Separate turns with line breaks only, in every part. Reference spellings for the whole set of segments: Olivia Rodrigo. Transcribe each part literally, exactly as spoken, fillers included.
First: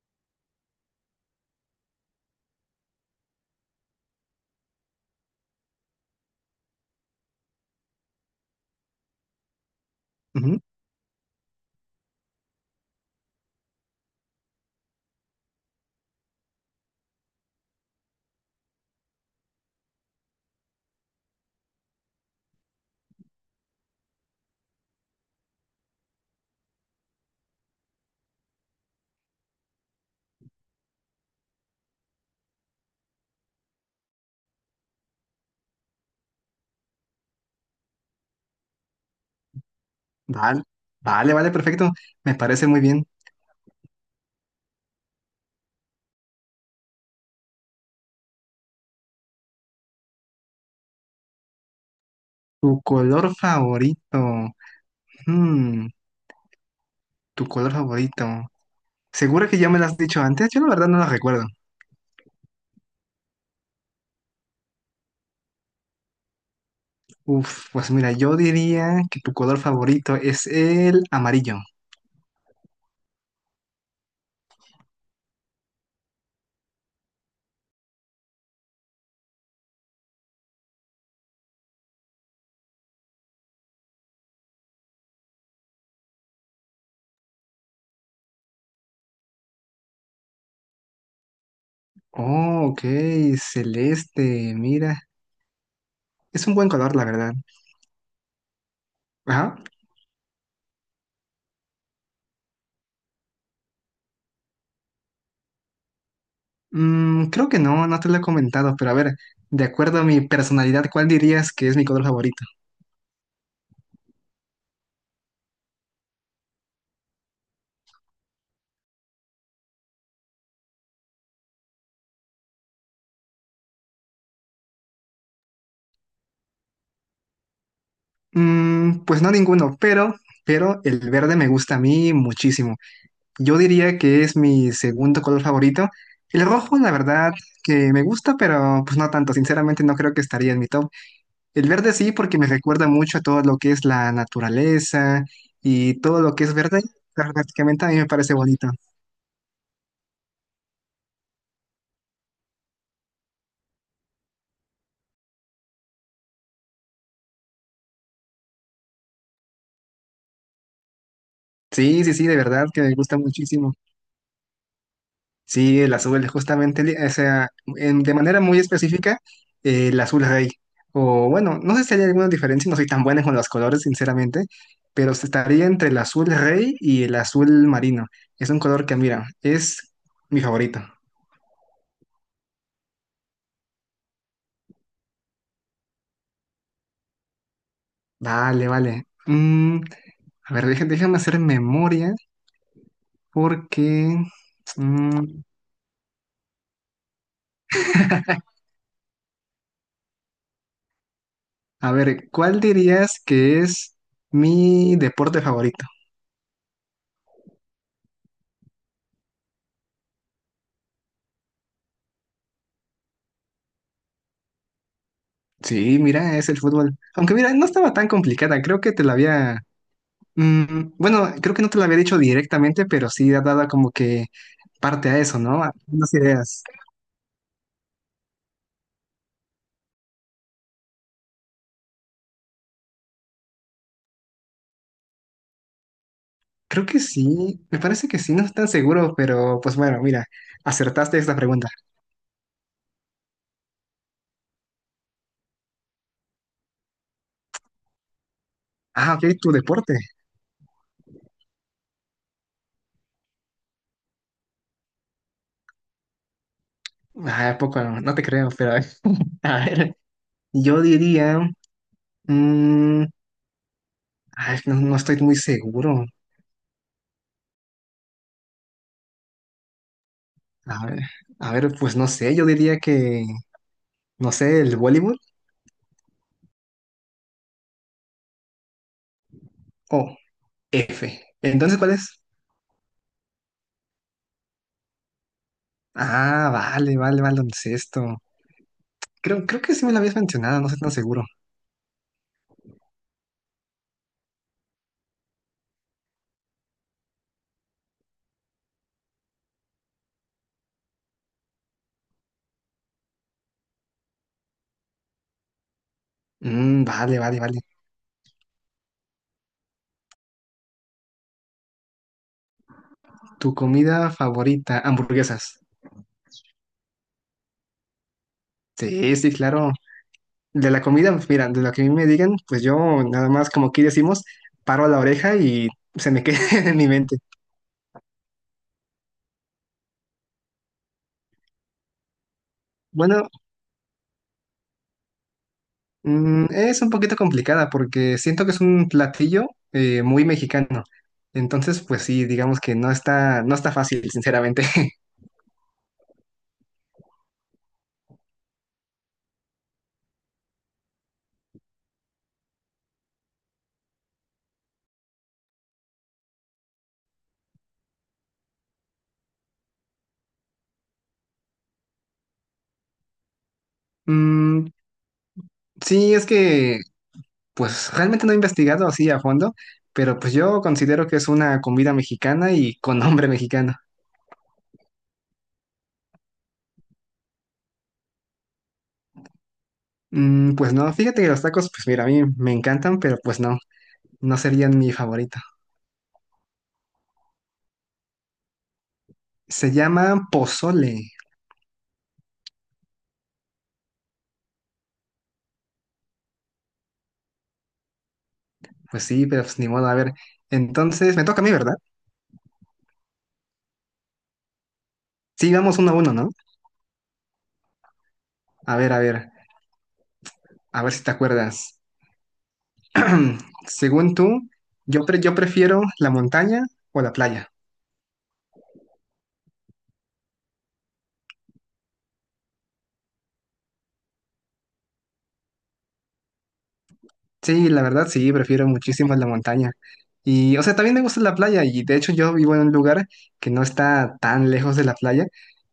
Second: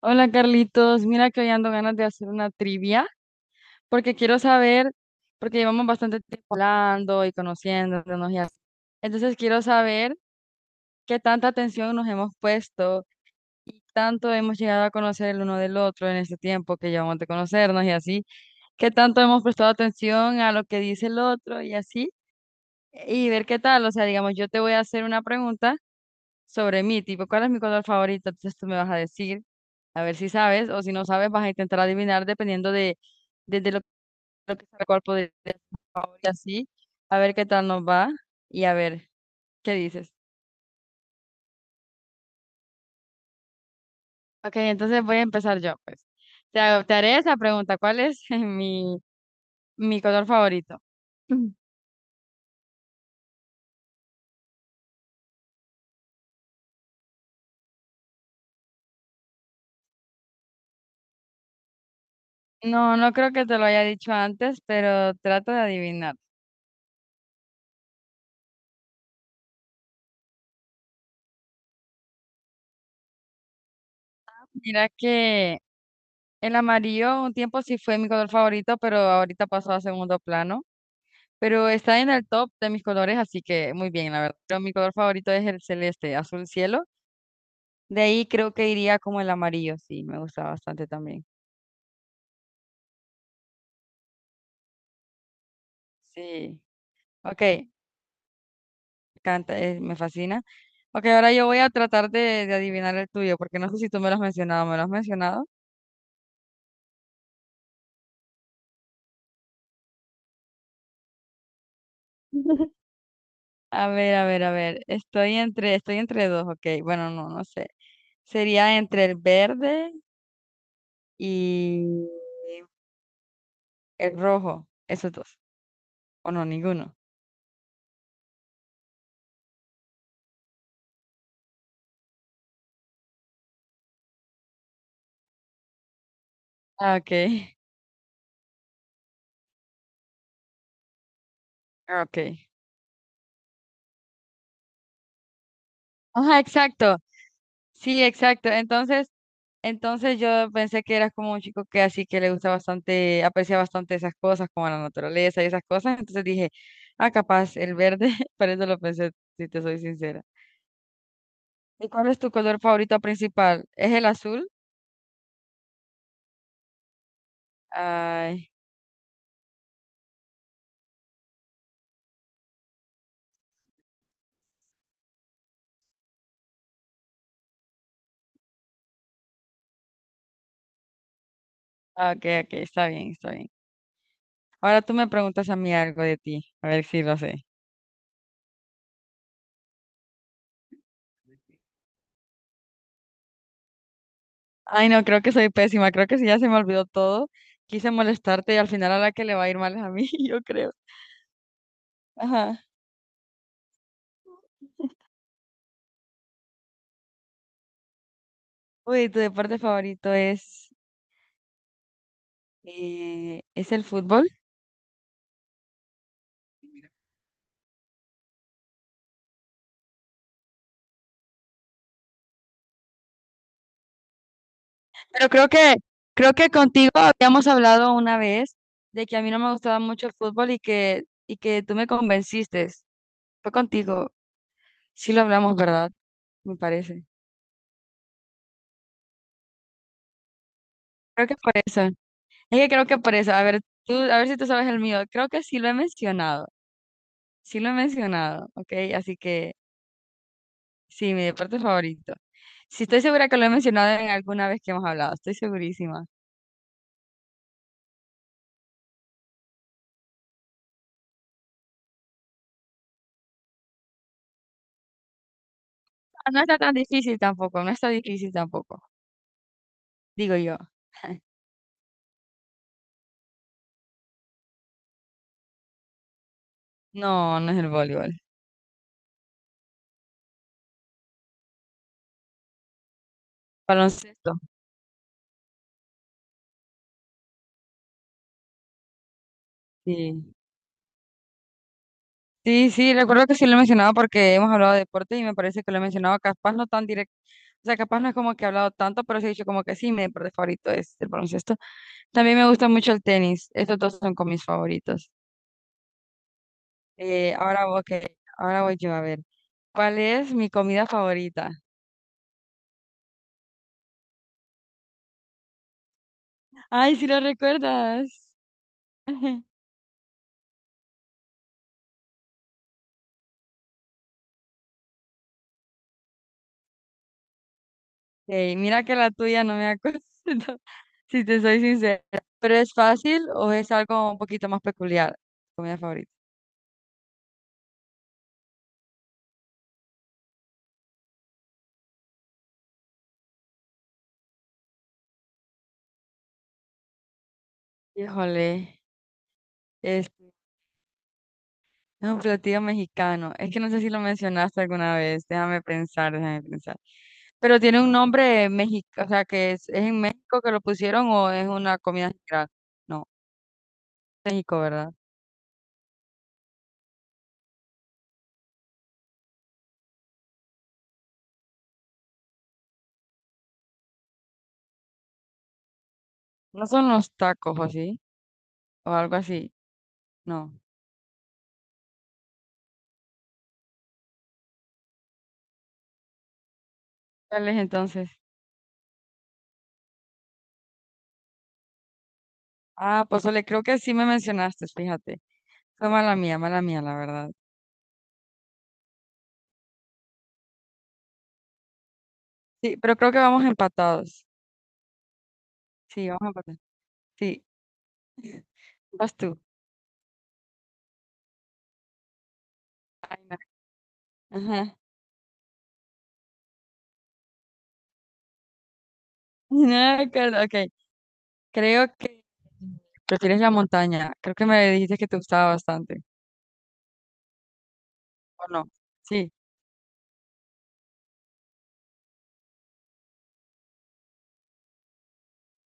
Hola Carlitos, mira que hoy ando ganas de hacer una trivia porque quiero saber, porque llevamos bastante tiempo hablando y conociéndonos y así. Entonces quiero saber
Ujú.
qué tanta atención nos hemos puesto y tanto hemos llegado a conocer el uno del otro en este tiempo que llevamos de conocernos y así, qué tanto hemos prestado atención a lo que dice el otro y así, y ver qué tal. O sea, digamos, yo te voy a hacer una pregunta sobre mí, tipo, ¿cuál es mi color favorito? Entonces tú me vas a decir, a ver si sabes, o si no sabes, vas a intentar adivinar dependiendo de, de, de lo, lo que sabe el cuerpo de, de- y así, a ver qué tal nos va y a ver qué dices.
Vale, vale, vale, perfecto. Me parece muy bien.
Ok, entonces voy a empezar yo, pues. Te, hago- te haré esa pregunta, ¿cuál es mi, mi color favorito? Mm.
Tu color favorito. Hmm, tu color favorito. ¿Segura que ya me lo has dicho antes? Yo la verdad no lo recuerdo.
No, no creo que te lo haya dicho antes, pero trato de adivinar.
Uf, pues mira, yo diría que tu color favorito es el amarillo.
Mira que el amarillo un tiempo sí fue mi color favorito, pero ahorita pasó a segundo plano. Pero está en el top de mis colores, así que muy bien, la verdad. Pero mi color favorito es el celeste, azul cielo. De ahí creo que iría como el amarillo, sí, me gusta bastante también.
Oh, ok, celeste, mira. Es un
Sí,
buen color, la verdad.
ok,
Ajá.
canta, eh, me fascina. Ok, ahora yo voy a tratar de, de adivinar el tuyo, porque no sé si tú me lo has mencionado, ¿me lo has mencionado?
Mm, creo que no, no te lo he comentado, pero a ver, de acuerdo a mi personalidad, ¿cuál dirías que es mi color favorito?
A ver, a ver, a ver, estoy entre, estoy entre dos, ok, bueno, no, no sé. Sería entre el verde y el rojo, esos dos, o no, ninguno.
Mm, pues no ninguno, pero, pero el verde me gusta a mí muchísimo. Yo diría que es mi segundo color favorito. El rojo, la
Ah, ok,
verdad, que me gusta, pero pues no tanto. Sinceramente, no creo que estaría en mi top. El verde sí,
ok.
porque me recuerda mucho a todo lo que es la naturaleza y todo lo
Ajá,
que es verde.
exacto.
Prácticamente a mí me
Sí,
parece
exacto.
bonito.
Entonces, entonces yo pensé que eras como un chico que así que le gusta bastante, aprecia bastante esas cosas, como la naturaleza y esas cosas. Entonces dije, ah, capaz, el verde, por eso lo pensé, si te soy sincera. ¿Y
Sí,
cuál
sí,
es
sí,
tu
de
color
verdad que me
favorito
gusta
principal?
muchísimo.
¿Es el azul?
Sí, el azul, justamente, li- o sea, en- de manera
Ay,
muy específica, eh, el azul rey. O bueno, no sé si hay alguna diferencia, no soy tan buena con los colores, sinceramente, pero se estaría entre el azul rey y el azul marino. Es un color que, mira, es mi favorito.
ah, ok, ok, está bien, está bien. Ahora tú me preguntas a mí algo de ti, a ver si lo sé.
Vale, vale. Mm, a ver, deja- déjame hacer memoria porque...
Ay, no, creo que
mm,
soy pésima, creo que sí, ya se me olvidó todo. Quise molestarte y al final a la que le va a ir mal es a mí, yo creo.
a ver, ¿cuál
Ajá.
dirías que es mi deporte favorito?
Uy, tu deporte favorito es, eh, es el fútbol.
Sí, mira, es el fútbol. Aunque mira, no estaba tan complicada, creo que te la había... mm, bueno, creo que no te la había dicho directamente, pero sí ha dado como que parte a
Pero
eso,
creo
¿no? A
que,
unas
creo que
ideas.
contigo habíamos hablado una vez de que a mí no me gustaba mucho el fútbol y que, y que tú me convenciste. Fue contigo. Sí lo hablamos, ¿verdad? Me
Creo que
parece.
sí, me parece que sí, no estoy tan seguro, pero pues bueno, mira, acertaste
Creo
esta
que por
pregunta.
eso. Es que creo que por eso. A ver, tú, a ver si tú sabes el mío. Creo que sí lo he mencionado. Sí lo he mencionado, ¿ok?
Ah,
Así
ok, tu
que
deporte.
sí, mi deporte favorito. Sí, estoy segura que lo he mencionado en alguna vez que hemos hablado. Estoy segurísima.
Ah, ¿a poco, no te creo, pero a ver, yo diría... mm, ay, no, no estoy muy seguro.
No está tan difícil tampoco, no está difícil tampoco, digo yo.
A ver, a ver, pues no sé, yo diría que, no sé, el voleibol.
No, no es el voleibol.
Oh. F. Entonces, ¿cuál es?
Baloncesto.
Ah, vale, vale, vale, ¿esto? Creo, creo que sí me lo habías
Sí.
mencionado, no estoy tan seguro.
Sí, sí, recuerdo que sí lo he mencionado porque hemos hablado de deporte y me parece que lo he mencionado capaz no tan directo. O sea, capaz no es como que he hablado tanto, pero sí he dicho como que sí, mi deporte favorito es el baloncesto. También me gusta mucho el tenis. Estos dos son con mis favoritos.
Mm, vale,
Eh,
vale, vale.
ahora vos que, ahora voy yo a ver. ¿Cuál es mi comida favorita?
¿Tu comida favorita? Hamburguesas.
Ay, si lo recuerdas.
Sí, sí, claro. De la comida, pues, mira, de lo que a mí me digan, pues yo nada más, como aquí decimos, paro a la oreja y se me queda en mi mente.
Ey, mira que la tuya no me acuerdo, si te soy sincera. ¿Pero es
Bueno,
fácil o es algo un poquito más peculiar? Comida favorita.
Mm, es un poquito complicada porque siento que es un platillo eh, muy mexicano. Entonces, pues sí, digamos que no está, no está fácil, sinceramente.
Híjole, este, es un platillo mexicano. Es que no sé si lo mencionaste alguna vez. Déjame pensar, déjame pensar. Pero tiene un nombre mexicano, o sea, que es, es en México que lo pusieron o es una comida general. No, México,
Mm,
¿verdad?
sí, es que pues realmente no he investigado así a fondo, pero pues yo considero que es una comida mexicana y con nombre mexicano.
No son los tacos o así, o algo así.
Mm,
No.
pues no, fíjate que los tacos, pues mira, a mí me encantan, pero pues no, no serían mi favorito.
¿Cuál es entonces?
Se llama pozole.
Ah, pozole, creo que sí me mencionaste, fíjate. Fue mala mía, mala mía, la verdad.
Pues sí, pero pues ni modo, a ver. Entonces, me toca a mí, ¿verdad?
Sí, pero creo que vamos empatados.
Sí, vamos uno a
Sí,
uno, ¿no?
vamos empatados. Sí,
A ver, a ver,
vas tú.
a ver si te acuerdas. Según tú,
Ajá.
yo, pre- yo prefiero la montaña o la playa.
No, claro acuerdo, ok. Creo que prefieres la montaña. Creo que me dijiste que te gustaba bastante.
Sí, la verdad sí,
¿O
prefiero
no?
muchísimo la
Sí.
montaña. Y, o sea, también me gusta la playa y de hecho yo vivo en un lugar que no está tan lejos de la playa,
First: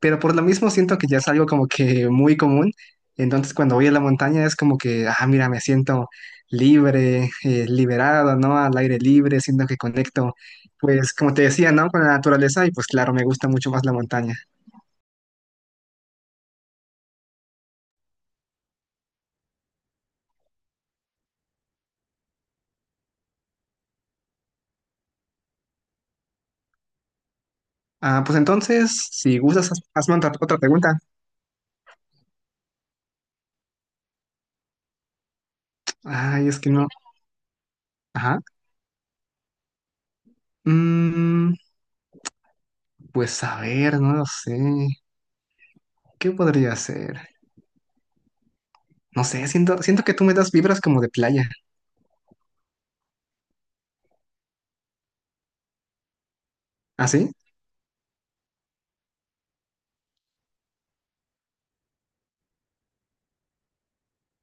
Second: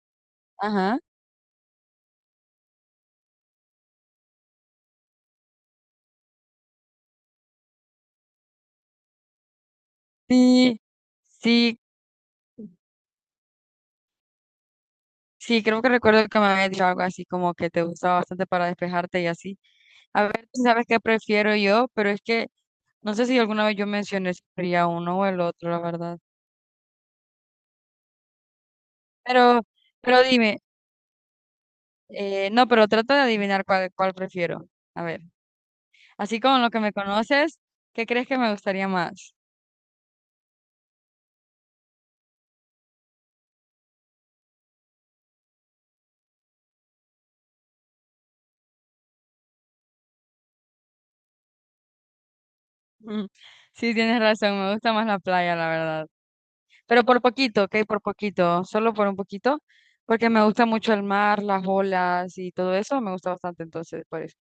pero por lo mismo siento
Ajá.
que ya es algo como que muy común. Entonces cuando voy a la montaña es como que, ah, mira, me siento libre, eh, liberado, ¿no? Al aire libre, siento que conecto,
Sí,
pues como te decía,
sí,
¿no? Con la naturaleza y pues claro, me gusta mucho más la montaña.
sí, creo que recuerdo que me habías dicho algo así como que te gustaba bastante para despejarte y así. A ver, tú sabes qué prefiero yo, pero es que no sé si alguna vez yo mencioné si sería uno o el otro, la verdad.
Ah, pues entonces, si
Pero,
gustas, haz- hazme
pero
otra otra
dime.
pregunta.
Eh, no, pero trata de adivinar cuál, cuál prefiero. A ver, así
Ay, es
como
que
lo que
no.
me conoces, ¿qué crees que
Ajá.
me gustaría más?
Mm, pues a ver, no lo sé. ¿Qué podría ser? No sé, siento, siento que tú me das vibras como de playa.
Mm, sí, tienes razón, me gusta más la playa, la verdad. Pero
¿Ah,
por
sí?
poquito, ok, por poquito, solo por un poquito, porque me gusta mucho el mar, las olas y todo eso, me gusta bastante, entonces, por eso.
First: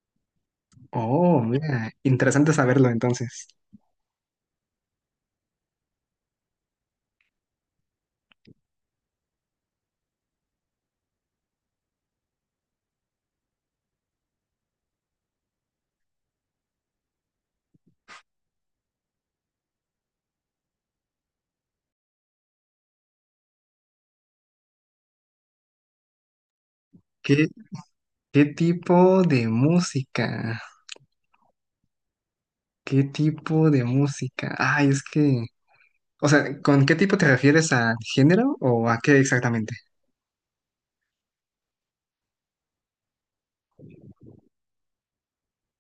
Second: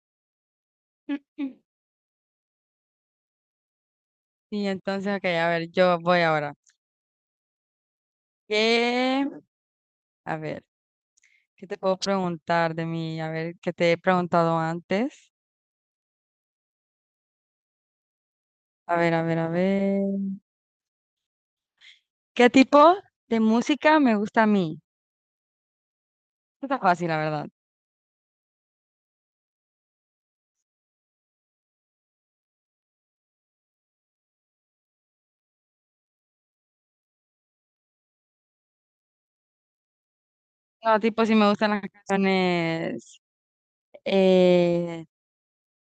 Oh, mira, interesante saberlo entonces.
Y entonces, ok, a ver, yo voy ahora. ¿Qué? A ver, ¿qué te puedo preguntar de mí? A ver, ¿qué te he preguntado antes? A ver, a ver, a ver. ¿Qué tipo de música me gusta a mí? Esto Está fácil, la verdad.
¿Qué, qué tipo de música? ¿Qué tipo de música? Ay, es que... O sea, ¿con qué tipo te refieres a género o a qué exactamente?
No, tipo, si me gustan las canciones eh,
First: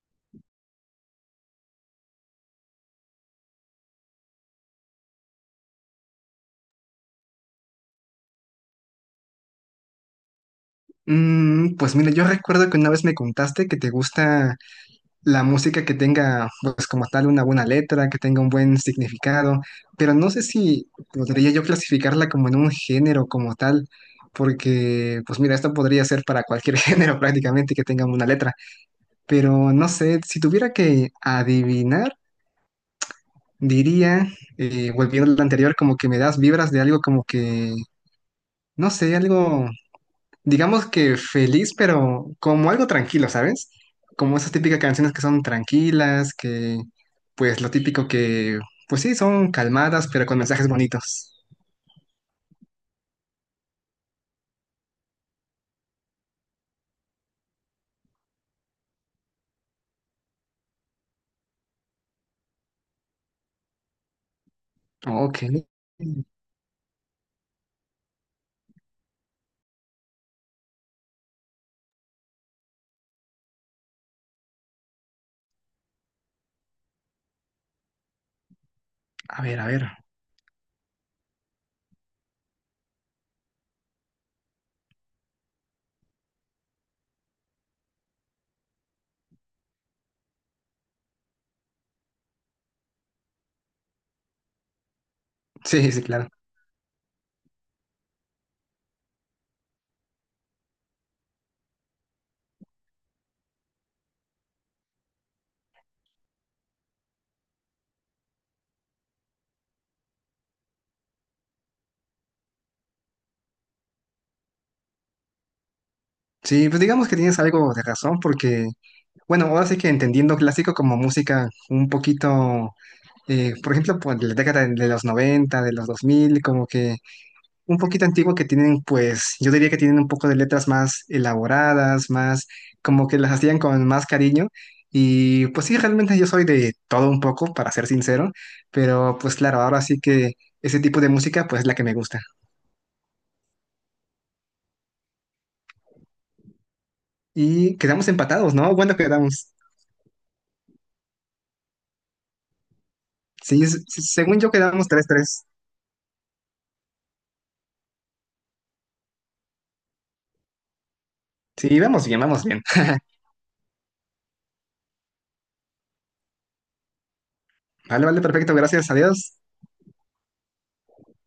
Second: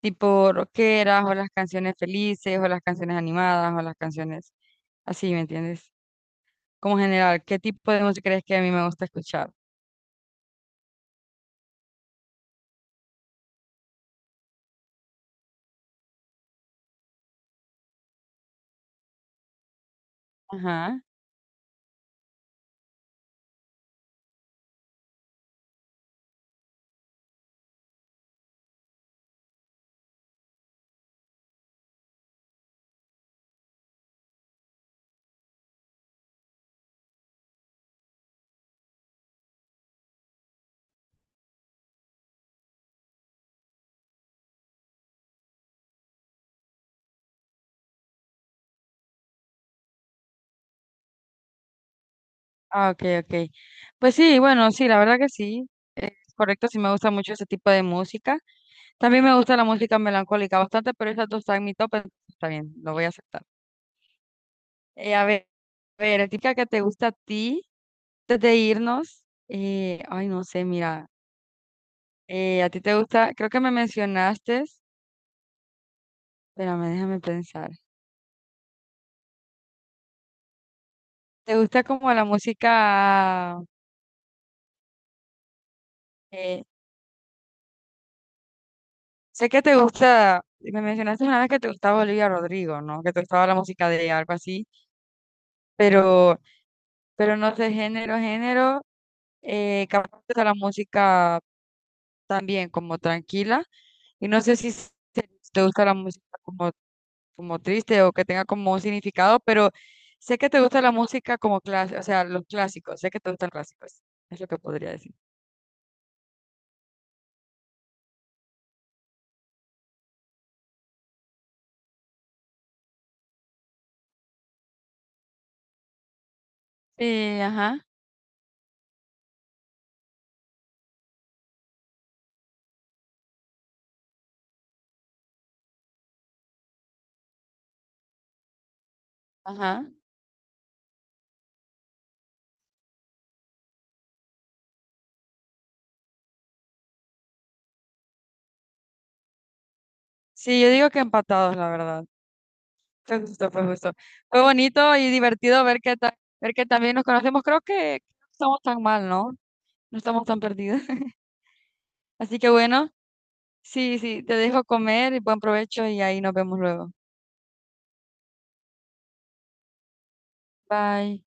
tipo rockeras, o las canciones felices, o las canciones animadas, o las canciones así, ¿me entiendes? Como general, ¿qué tipo de música crees que a mí me gusta escuchar?
Mm, pues mira, yo recuerdo que una vez me contaste que te gusta la música que tenga, pues como tal, una buena letra, que tenga un buen significado, pero no sé si
Ajá.
podría yo clasificarla como en un género como tal, porque, pues mira, esto podría ser para cualquier género prácticamente que tenga una letra, pero no sé, si tuviera que adivinar, diría, eh, volviendo a lo anterior, como que me das vibras de algo como que, no sé, algo digamos que feliz, pero como algo tranquilo, ¿sabes? Como esas típicas canciones que son tranquilas, que pues lo típico que, pues sí, son calmadas, pero con mensajes bonitos.
Ah, ok, ok. Pues sí, bueno, sí, la verdad que sí. Es correcto, sí me gusta mucho ese tipo de música. También me gusta la música melancólica bastante, pero esas dos están en mi top, entonces está bien, lo voy a aceptar. Eh, a
Ok.
ver, a ver, típica que te gusta a ti, antes de irnos, eh, ay, no sé, mira, eh, a ti te gusta, creo que me mencionaste, espérame, déjame pensar,
A ver, a ver.
te gusta como la música, eh, sé que te gusta, me mencionaste una vez que te gustaba Olivia Rodrigo, ¿no? Que te gustaba la música de ella, algo así,
Sí, sí, claro.
pero, pero no sé, género, género, eh, capaz te gusta la música también como tranquila, y no sé si se- te gusta la música como como triste o que tenga como un significado, pero sé que te gusta la música como clásica, o sea, los clásicos, sé que te gustan los clásicos, es lo que podría decir.
Sí, pues digamos que tienes algo de razón porque, bueno, ahora sí que entendiendo clásico como música un poquito, eh, por ejemplo, por la década de los noventa, de los dos mil, como que
Sí,
un
ajá,
poquito antigua que tienen, pues yo diría que tienen un poco de letras más elaboradas, más como que las hacían con más cariño. Y pues sí, realmente yo soy de todo un poco, para ser sincero, pero pues claro, ahora
ajá.
sí que ese tipo de música pues es la que me gusta. Y quedamos empatados, ¿no? Bueno, quedamos.
Sí, yo digo que empatados, la verdad. Fue justo,
Sí,
fue
s-
justo.
según
Fue
yo quedamos
bonito
tres
y
tres
divertido ver que, ta- ver que también nos conocemos. Creo que no estamos tan mal, ¿no? No estamos tan perdidos.
Sí, vamos bien,
Así
vamos
que
bien.
bueno, sí, sí, te dejo comer y buen provecho y ahí nos vemos luego.
Vale, vale, perfecto, gracias, adiós.
Bye.